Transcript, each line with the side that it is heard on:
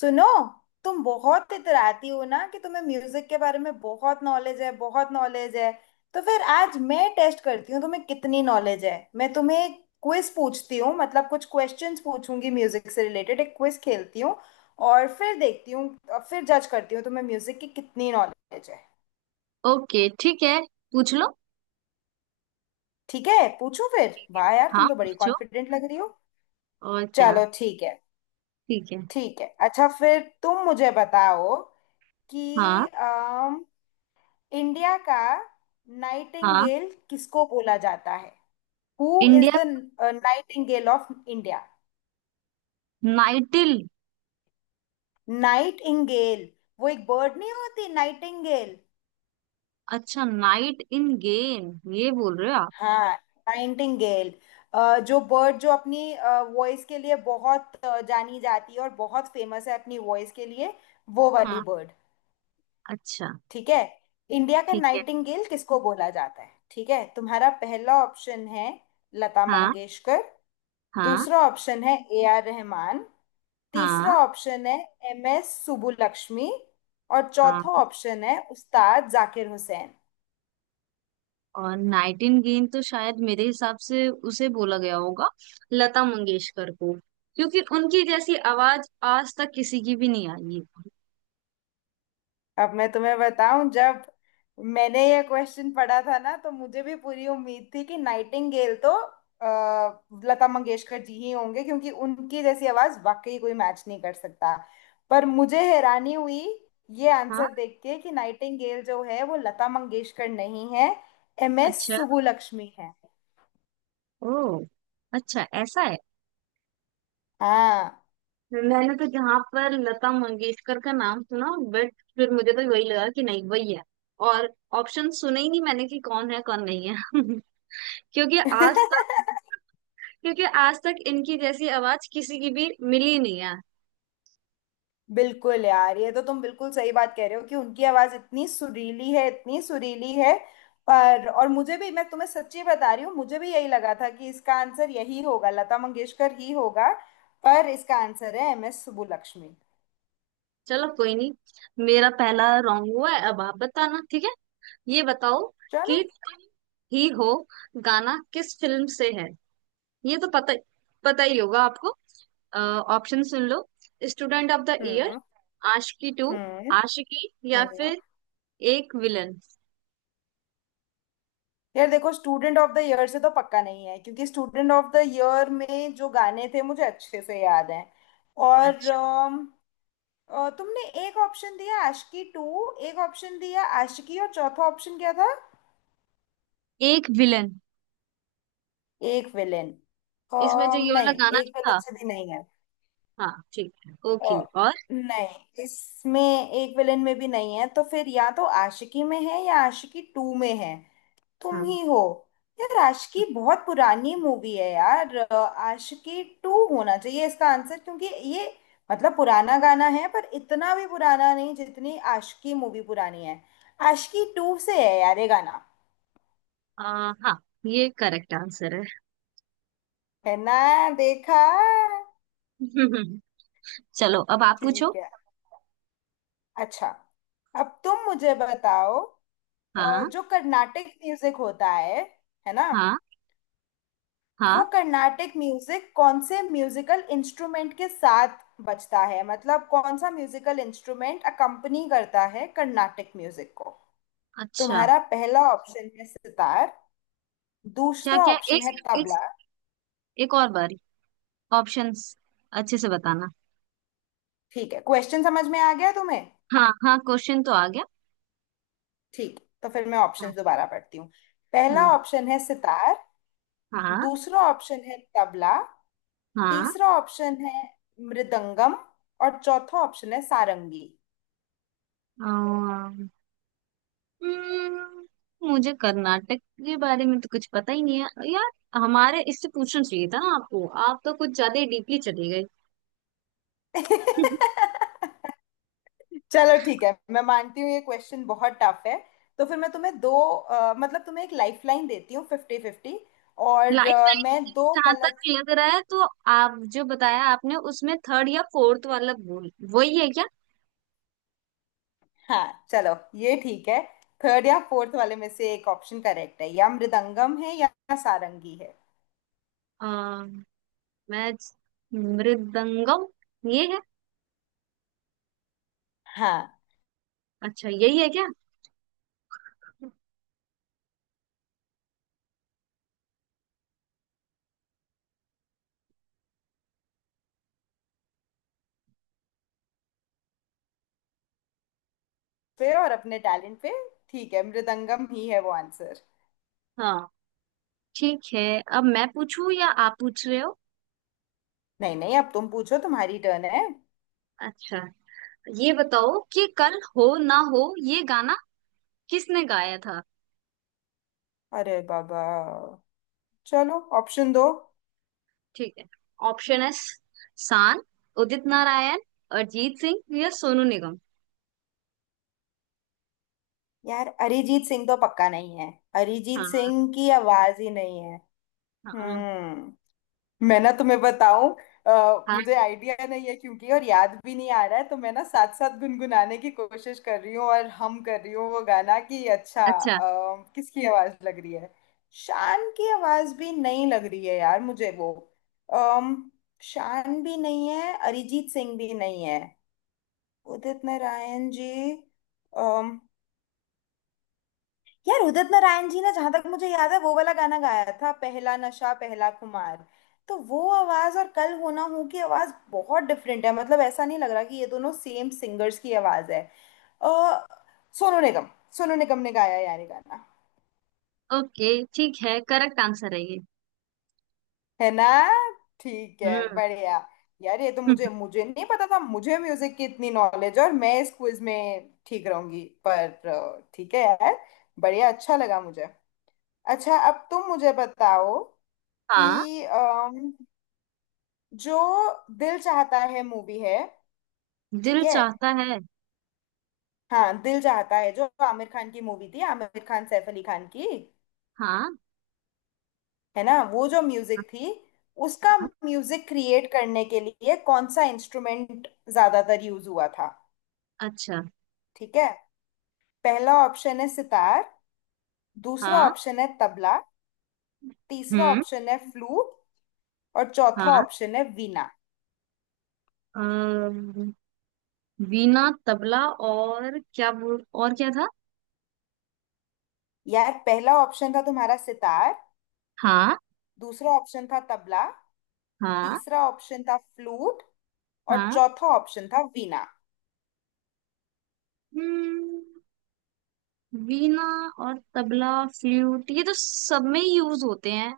left: सुनो। तुम बहुत इतराती हो ना कि तुम्हें म्यूजिक के बारे में बहुत नॉलेज है, बहुत नॉलेज है। तो फिर आज मैं टेस्ट करती हूँ तुम्हें कितनी नॉलेज है। मैं तुम्हें एक क्विज पूछती हूँ, मतलब कुछ क्वेश्चंस पूछूंगी म्यूजिक से रिलेटेड, एक क्विज खेलती हूँ और फिर देखती हूँ और फिर जज करती हूँ तुम्हें म्यूजिक की कितनी नॉलेज है।
right: ओके, ठीक है। पूछ लो।
left: ठीक है, पूछूं फिर?
right: ठीक है,
left: वाह यार,
right: हाँ
left: तुम तो बड़ी
right: पूछो।
left: कॉन्फिडेंट लग रही हो।
right: और क्या।
left: चलो ठीक है।
right: ठीक है।
left: ठीक है, अच्छा फिर तुम मुझे बताओ कि
right: हाँ
left: इंडिया का
right: हाँ।
left: नाइटिंगेल किसको बोला जाता है? हु इज
right: इंडिया
left: द
right: का
left: नाइटिंगेल ऑफ इंडिया?
right: नाइटिल।
left: नाइटिंगेल, वो एक बर्ड नहीं होती नाइटिंगेल?
right: अच्छा, नाइट इन गेम ये बोल रहे हो आप।
left: हाँ नाइटिंगेल, जो बर्ड जो अपनी वॉइस के लिए बहुत जानी जाती है और बहुत फेमस है अपनी वॉइस के लिए, वो वाली
right: हाँ,
left: बर्ड।
right: अच्छा
left: ठीक है, इंडिया का
right: ठीक है।
left: नाइटिंगेल किसको बोला जाता है? ठीक है, तुम्हारा पहला ऑप्शन है लता
right: हाँ
left: मंगेशकर,
right: हाँ।
left: दूसरा ऑप्शन है ए आर रहमान,
right: हाँ
left: तीसरा ऑप्शन है एम एस सुबुलक्ष्मी, और
right: हाँ।
left: चौथा ऑप्शन है उस्ताद जाकिर हुसैन।
right: और नाइट इन गेम तो शायद मेरे हिसाब से उसे बोला गया होगा लता मंगेशकर को, क्योंकि उनकी जैसी आवाज आज तक किसी की भी नहीं आई है।
left: अब मैं तुम्हें बताऊं, जब मैंने ये क्वेश्चन पढ़ा था ना तो मुझे भी पूरी उम्मीद थी कि नाइटिंगेल तो लता मंगेशकर जी ही होंगे क्योंकि उनकी जैसी आवाज वाकई कोई मैच नहीं कर सकता। पर मुझे हैरानी हुई ये
right: हाँ,
left: आंसर देख के कि नाइटिंगेल जो है वो लता मंगेशकर नहीं है, एम एस
right: अच्छा।
left: सुबुलक्ष्मी है।
right: ओ, अच्छा ऐसा है।
left: हाँ।
right: मैंने तो जहां पर लता मंगेशकर का नाम सुना, बट फिर मुझे तो वही लगा कि नहीं, वही है। और ऑप्शन सुने ही नहीं मैंने कि कौन है कौन नहीं है क्योंकि आज तक क्योंकि आज तक इनकी जैसी आवाज किसी की भी मिली ही नहीं है।
left: बिल्कुल यार, ये तो तुम बिल्कुल सही बात कह रहे हो कि उनकी आवाज इतनी सुरीली है, इतनी सुरीली है। पर और मुझे भी, मैं तुम्हें सच्ची बता रही हूँ, मुझे भी यही लगा था कि इसका आंसर यही होगा, लता मंगेशकर ही होगा। पर इसका आंसर है एम एस सुब्बुलक्ष्मी।
right: चलो, कोई नहीं। मेरा पहला रॉन्ग हुआ है। अब आप बताना, ठीक है। ये बताओ
left: चलो।
right: कि तुम ही हो गाना किस फिल्म से है। ये तो पता पता ही होगा आपको। ऑप्शन सुन लो। स्टूडेंट ऑफ द ईयर,
left: हम्म
right: आशिकी टू,
left: हम्म
right: आशिकी, या
left: हम्म
right: फिर एक विलन।
left: यार देखो, स्टूडेंट ऑफ द ईयर से तो पक्का नहीं है क्योंकि स्टूडेंट ऑफ द ईयर में जो गाने थे मुझे अच्छे से याद हैं। और
right: अच्छा,
left: तुमने एक ऑप्शन दिया आशिकी टू, एक ऑप्शन दिया आशिकी, और चौथा ऑप्शन क्या था,
right: एक विलन
left: एक विलेन।
right: इसमें जो ये वाला
left: नहीं,
right: गाना नहीं
left: एक विलेन
right: था।
left: से भी नहीं है।
right: हाँ ठीक है, ओके।
left: अ,
right: और
left: नहीं इसमें एक विलेन में भी नहीं है, तो फिर या तो आशिकी में है या आशिकी टू में है। तुम
right: हाँ।
left: ही हो। यार आशिकी बहुत पुरानी मूवी है यार, आशिकी टू होना चाहिए इसका आंसर क्योंकि ये मतलब पुराना गाना है पर इतना भी पुराना नहीं जितनी आशिकी मूवी पुरानी है। आशिकी टू से है यार ये गाना।
right: आ, हाँ ये करेक्ट आंसर है।
left: है ना? देखा।
right: चलो, अब आप पूछो।
left: ठीक है, अच्छा अब तुम मुझे बताओ,
right: हाँ।
left: जो कर्नाटिक म्यूजिक होता है ना,
right: हाँ।
left: वो
right: हाँ।
left: कर्नाटक म्यूजिक कौन से म्यूजिकल इंस्ट्रूमेंट के साथ बजता है, मतलब कौन सा म्यूजिकल इंस्ट्रूमेंट अकम्पनी करता है कर्नाटक म्यूजिक को?
right: अच्छा।
left: तुम्हारा पहला ऑप्शन है सितार,
right: क्या
left: दूसरा
right: क्या,
left: ऑप्शन
right: एक
left: है
right: सेकंड,
left: तबला।
right: एक एक और बारी। ऑप्शंस अच्छे से बताना।
left: ठीक है, क्वेश्चन समझ में आ गया तुम्हें?
right: हाँ हाँ, क्वेश्चन तो आ गया।
left: ठीक, तो फिर मैं ऑप्शन
right: हाँ।
left: दोबारा पढ़ती हूँ। पहला
right: हाँ।
left: ऑप्शन है सितार, दूसरा ऑप्शन है तबला,
right: हाँ।
left: तीसरा ऑप्शन है मृदंगम, और चौथा ऑप्शन है सारंगी।
right: हाँ, हम्म, मुझे कर्नाटक के बारे में तो कुछ पता ही नहीं है यार। हमारे इससे पूछना चाहिए था ना आपको, आप तो कुछ ज्यादा ही डीपली चले गए।
left: चलो ठीक है, मैं मानती हूँ ये क्वेश्चन बहुत टफ है। तो फिर मैं तुम्हें दो, मतलब तुम्हें एक लाइफलाइन देती हूँ फिफ्टी फिफ्टी। और
right: लाइफ लाइन।
left: मैं
right: मुझे
left: दो
right: जहाँ
left: गलत।
right: तक लग रहा है तो आप जो बताया आपने, उसमें थर्ड या फोर्थ वाला बोल, वही है क्या।
left: हाँ चलो ये ठीक है। थर्ड या फोर्थ वाले में से एक ऑप्शन करेक्ट है, या मृदंगम है या सारंगी है।
right: आ, मैं मृदंगम, ये है।
left: हाँ
right: अच्छा यही है क्या।
left: पे और अपने टैलेंट पे। ठीक है, मृदंगम ही है वो आंसर।
right: हाँ ठीक है। अब मैं पूछूं या आप पूछ रहे हो।
left: नहीं नहीं, अब तुम पूछो, तुम्हारी टर्न है।
right: अच्छा, ये बताओ कि कल हो ना हो ये गाना किसने गाया था।
left: अरे बाबा, चलो ऑप्शन दो।
right: ठीक है, ऑप्शन है शान, उदित नारायण, अरिजीत सिंह, या सोनू निगम।
left: यार अरिजीत सिंह तो पक्का नहीं है, अरिजीत
right: हाँ।
left: सिंह की आवाज ही नहीं है।
right: हाँ।
left: हम्म। मैं ना तुम्हें बताऊं,
right: हाँ,
left: मुझे आइडिया नहीं है क्योंकि और याद भी नहीं आ रहा है, तो मैं ना साथ साथ गुनगुनाने की कोशिश कर रही हूँ और हम कर रही हूँ वो गाना कि अच्छा
right: अच्छा।
left: किसकी आवाज लग रही है। शान की आवाज भी नहीं लग रही है यार मुझे वो। अम, शान भी नहीं है, अरिजीत सिंह भी नहीं है, उदित नारायण जी, यार उदित नारायण जी ने जहां तक मुझे याद है वो वाला गाना गाया था पहला नशा पहला खुमार। तो वो आवाज और कल होना हो की आवाज बहुत डिफरेंट है, मतलब ऐसा नहीं लग रहा कि ये दोनों सेम सिंगर्स की आवाज है। अ, सोनू निगम, सोनू निगम ने गाया यार ये गाना।
right: ओके, ठीक है, करेक्ट आंसर है ये।
left: है ना? ठीक है
right: हम्म।
left: बढ़िया। यार ये तो मुझे मुझे नहीं पता था, मुझे म्यूजिक की इतनी नॉलेज और मैं इस क्विज में ठीक रहूंगी, पर ठीक है यार, बढ़िया अच्छा लगा मुझे। अच्छा अब तुम मुझे बताओ
right: हाँ,
left: कि जो दिल चाहता है मूवी है, ठीक
right: दिल
left: है,
right: चाहता है।
left: हाँ दिल चाहता है जो आमिर खान की मूवी थी, आमिर खान सैफ अली खान की,
right: हाँ।
left: है ना, वो जो म्यूजिक थी उसका,
right: हाँ।
left: म्यूजिक क्रिएट करने के लिए कौन सा इंस्ट्रूमेंट ज्यादातर यूज हुआ था?
right: अच्छा।
left: ठीक है, पहला ऑप्शन है सितार, दूसरा
right: हाँ।
left: ऑप्शन है तबला, तीसरा
right: हम्म।
left: ऑप्शन है फ्लूट, और चौथा
right: हाँ।
left: ऑप्शन है वीणा।
right: अम, वीणा, तबला, और क्या बोल, और क्या था।
left: यार पहला ऑप्शन था तुम्हारा सितार,
right: हाँ।
left: दूसरा ऑप्शन था तबला,
right: हाँ।
left: तीसरा ऑप्शन था फ्लूट, और
right: हाँ।
left: चौथा ऑप्शन था वीणा।
right: हम्म। वीणा और तबला फ्लूट, ये तो सब में यूज होते हैं।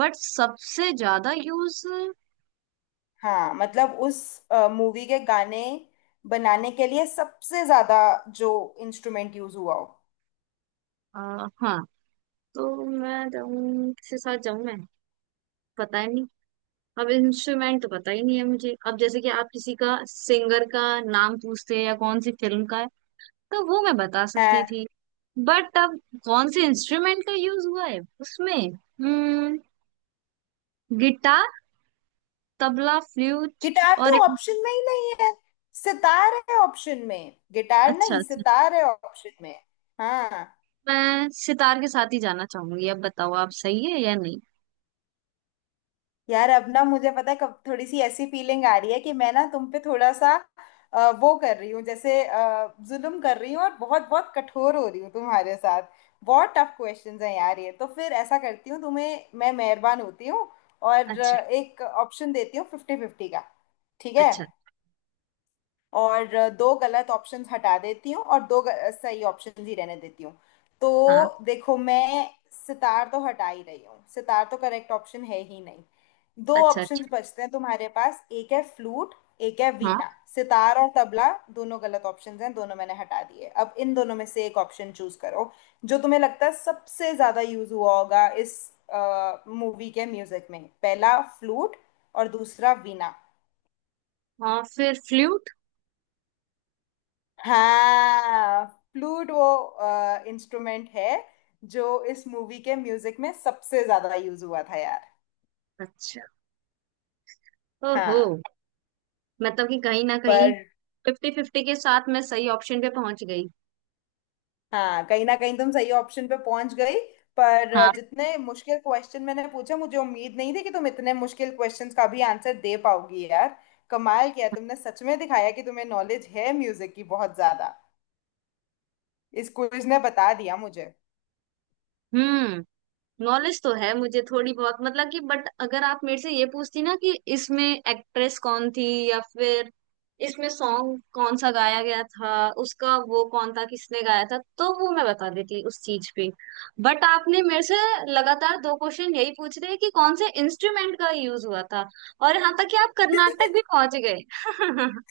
right: बट सबसे ज्यादा यूज।
left: हाँ मतलब उस मूवी के गाने बनाने के लिए सबसे ज्यादा जो इंस्ट्रूमेंट यूज हुआ हो।
right: हाँ, तो मैं जाऊँ, किसके साथ जाऊँ मैं, पता ही नहीं। अब इंस्ट्रूमेंट तो पता ही नहीं है मुझे। अब जैसे कि आप किसी का सिंगर का नाम पूछते हैं या कौन सी फिल्म का है, तो वो मैं बता
left: है।
right: सकती थी। बट अब कौन से इंस्ट्रूमेंट का यूज हुआ है उसमें, हम्म, गिटार, तबला, फ्लूट
left: गिटार
right: और एक।
left: तो ऑप्शन में ही नहीं है, सितार है ऑप्शन में, गिटार
right: अच्छा
left: नहीं
right: अच्छा।
left: सितार है ऑप्शन में। हाँ।
right: मैं सितार के साथ ही जाना चाहूंगी, अब बताओ आप, सही है या नहीं।
left: यार अब ना मुझे पता है, कब थोड़ी सी ऐसी फीलिंग आ रही है कि मैं ना तुम पे थोड़ा सा वो कर रही हूँ, जैसे जुल्म कर रही हूँ और बहुत बहुत कठोर हो रही हूँ तुम्हारे साथ। बहुत टफ क्वेश्चंस हैं यार ये तो। फिर ऐसा करती हूँ, तुम्हें मैं मेहरबान होती हूँ और
right: अच्छा
left: एक ऑप्शन देती हूँ फिफ्टी फिफ्टी का। ठीक है,
right: अच्छा।
left: और दो गलत ऑप्शंस हटा देती हूँ और दो सही ऑप्शंस ही रहने देती हूँ।
right: हाँ।
left: तो देखो मैं सितार तो हटा ही रही हूँ, सितार तो करेक्ट ऑप्शन है ही नहीं। दो
right: अच्छा अच्छा।
left: ऑप्शंस बचते हैं तुम्हारे पास, एक है फ्लूट, एक है
right: हाँ।
left: वीणा। सितार और तबला दोनों गलत ऑप्शंस हैं, दोनों मैंने हटा दिए। अब इन दोनों में से एक ऑप्शन चूज करो जो तुम्हें लगता है सबसे ज्यादा यूज हुआ होगा इस मूवी के म्यूजिक में, पहला फ्लूट और दूसरा वीणा।
right: हाँ फिर फ्लूट।
left: हाँ, फ्लूट वो इंस्ट्रूमेंट है जो इस मूवी के म्यूजिक में सबसे ज्यादा यूज हुआ था यार।
right: अच्छा, ओहो।
left: हाँ
right: मतलब कि कहीं ना कहीं
left: पर।
right: फिफ्टी फिफ्टी के साथ मैं सही ऑप्शन पे पहुंच गई।
left: हाँ, कहीं ना कहीं तुम सही ऑप्शन पे पहुंच गई। पर
right: हाँ।
left: जितने मुश्किल क्वेश्चन मैंने पूछे, मुझे उम्मीद नहीं थी कि तुम इतने मुश्किल क्वेश्चंस का भी आंसर दे पाओगी यार। कमाल किया तुमने, सच में दिखाया कि तुम्हें नॉलेज है म्यूजिक की बहुत ज्यादा, इस क्विज ने बता दिया मुझे।
right: हम्म। नॉलेज तो है मुझे थोड़ी बहुत, मतलब कि, बट अगर आप मेरे से ये पूछती ना कि इसमें एक्ट्रेस कौन थी, या फिर इसमें सॉन्ग कौन सा गाया गया था, उसका वो कौन था, किसने गाया था, तो वो मैं बता देती उस चीज पे। बट आपने मेरे से लगातार दो क्वेश्चन यही पूछ रहे हैं कि कौन से इंस्ट्रूमेंट का यूज हुआ था। और यहाँ तक कि आप कर्नाटक भी पहुंच गए। क्योंकि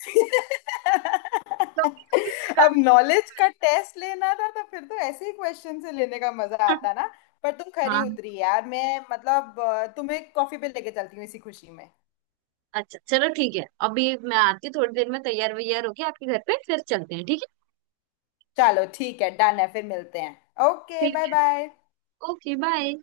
right: कभी वो
left: अब
right: गाने।
left: नॉलेज का टेस्ट लेना था तो फिर तो ऐसे ही क्वेश्चन से लेने का मजा आता ना। पर तुम खरी
right: हाँ,
left: उतरी यार, मैं मतलब तुम्हें कॉफी पे लेके चलती हूँ इसी खुशी में।
right: अच्छा चलो ठीक है, अभी मैं आती हूँ थोड़ी देर में, तैयार वैयार होके आपके घर पे फिर चलते हैं, ठीक है।
left: चलो ठीक है, डन है, फिर मिलते हैं। ओके
right: ठीक
left: बाय
right: है,
left: बाय।
right: Okay bye.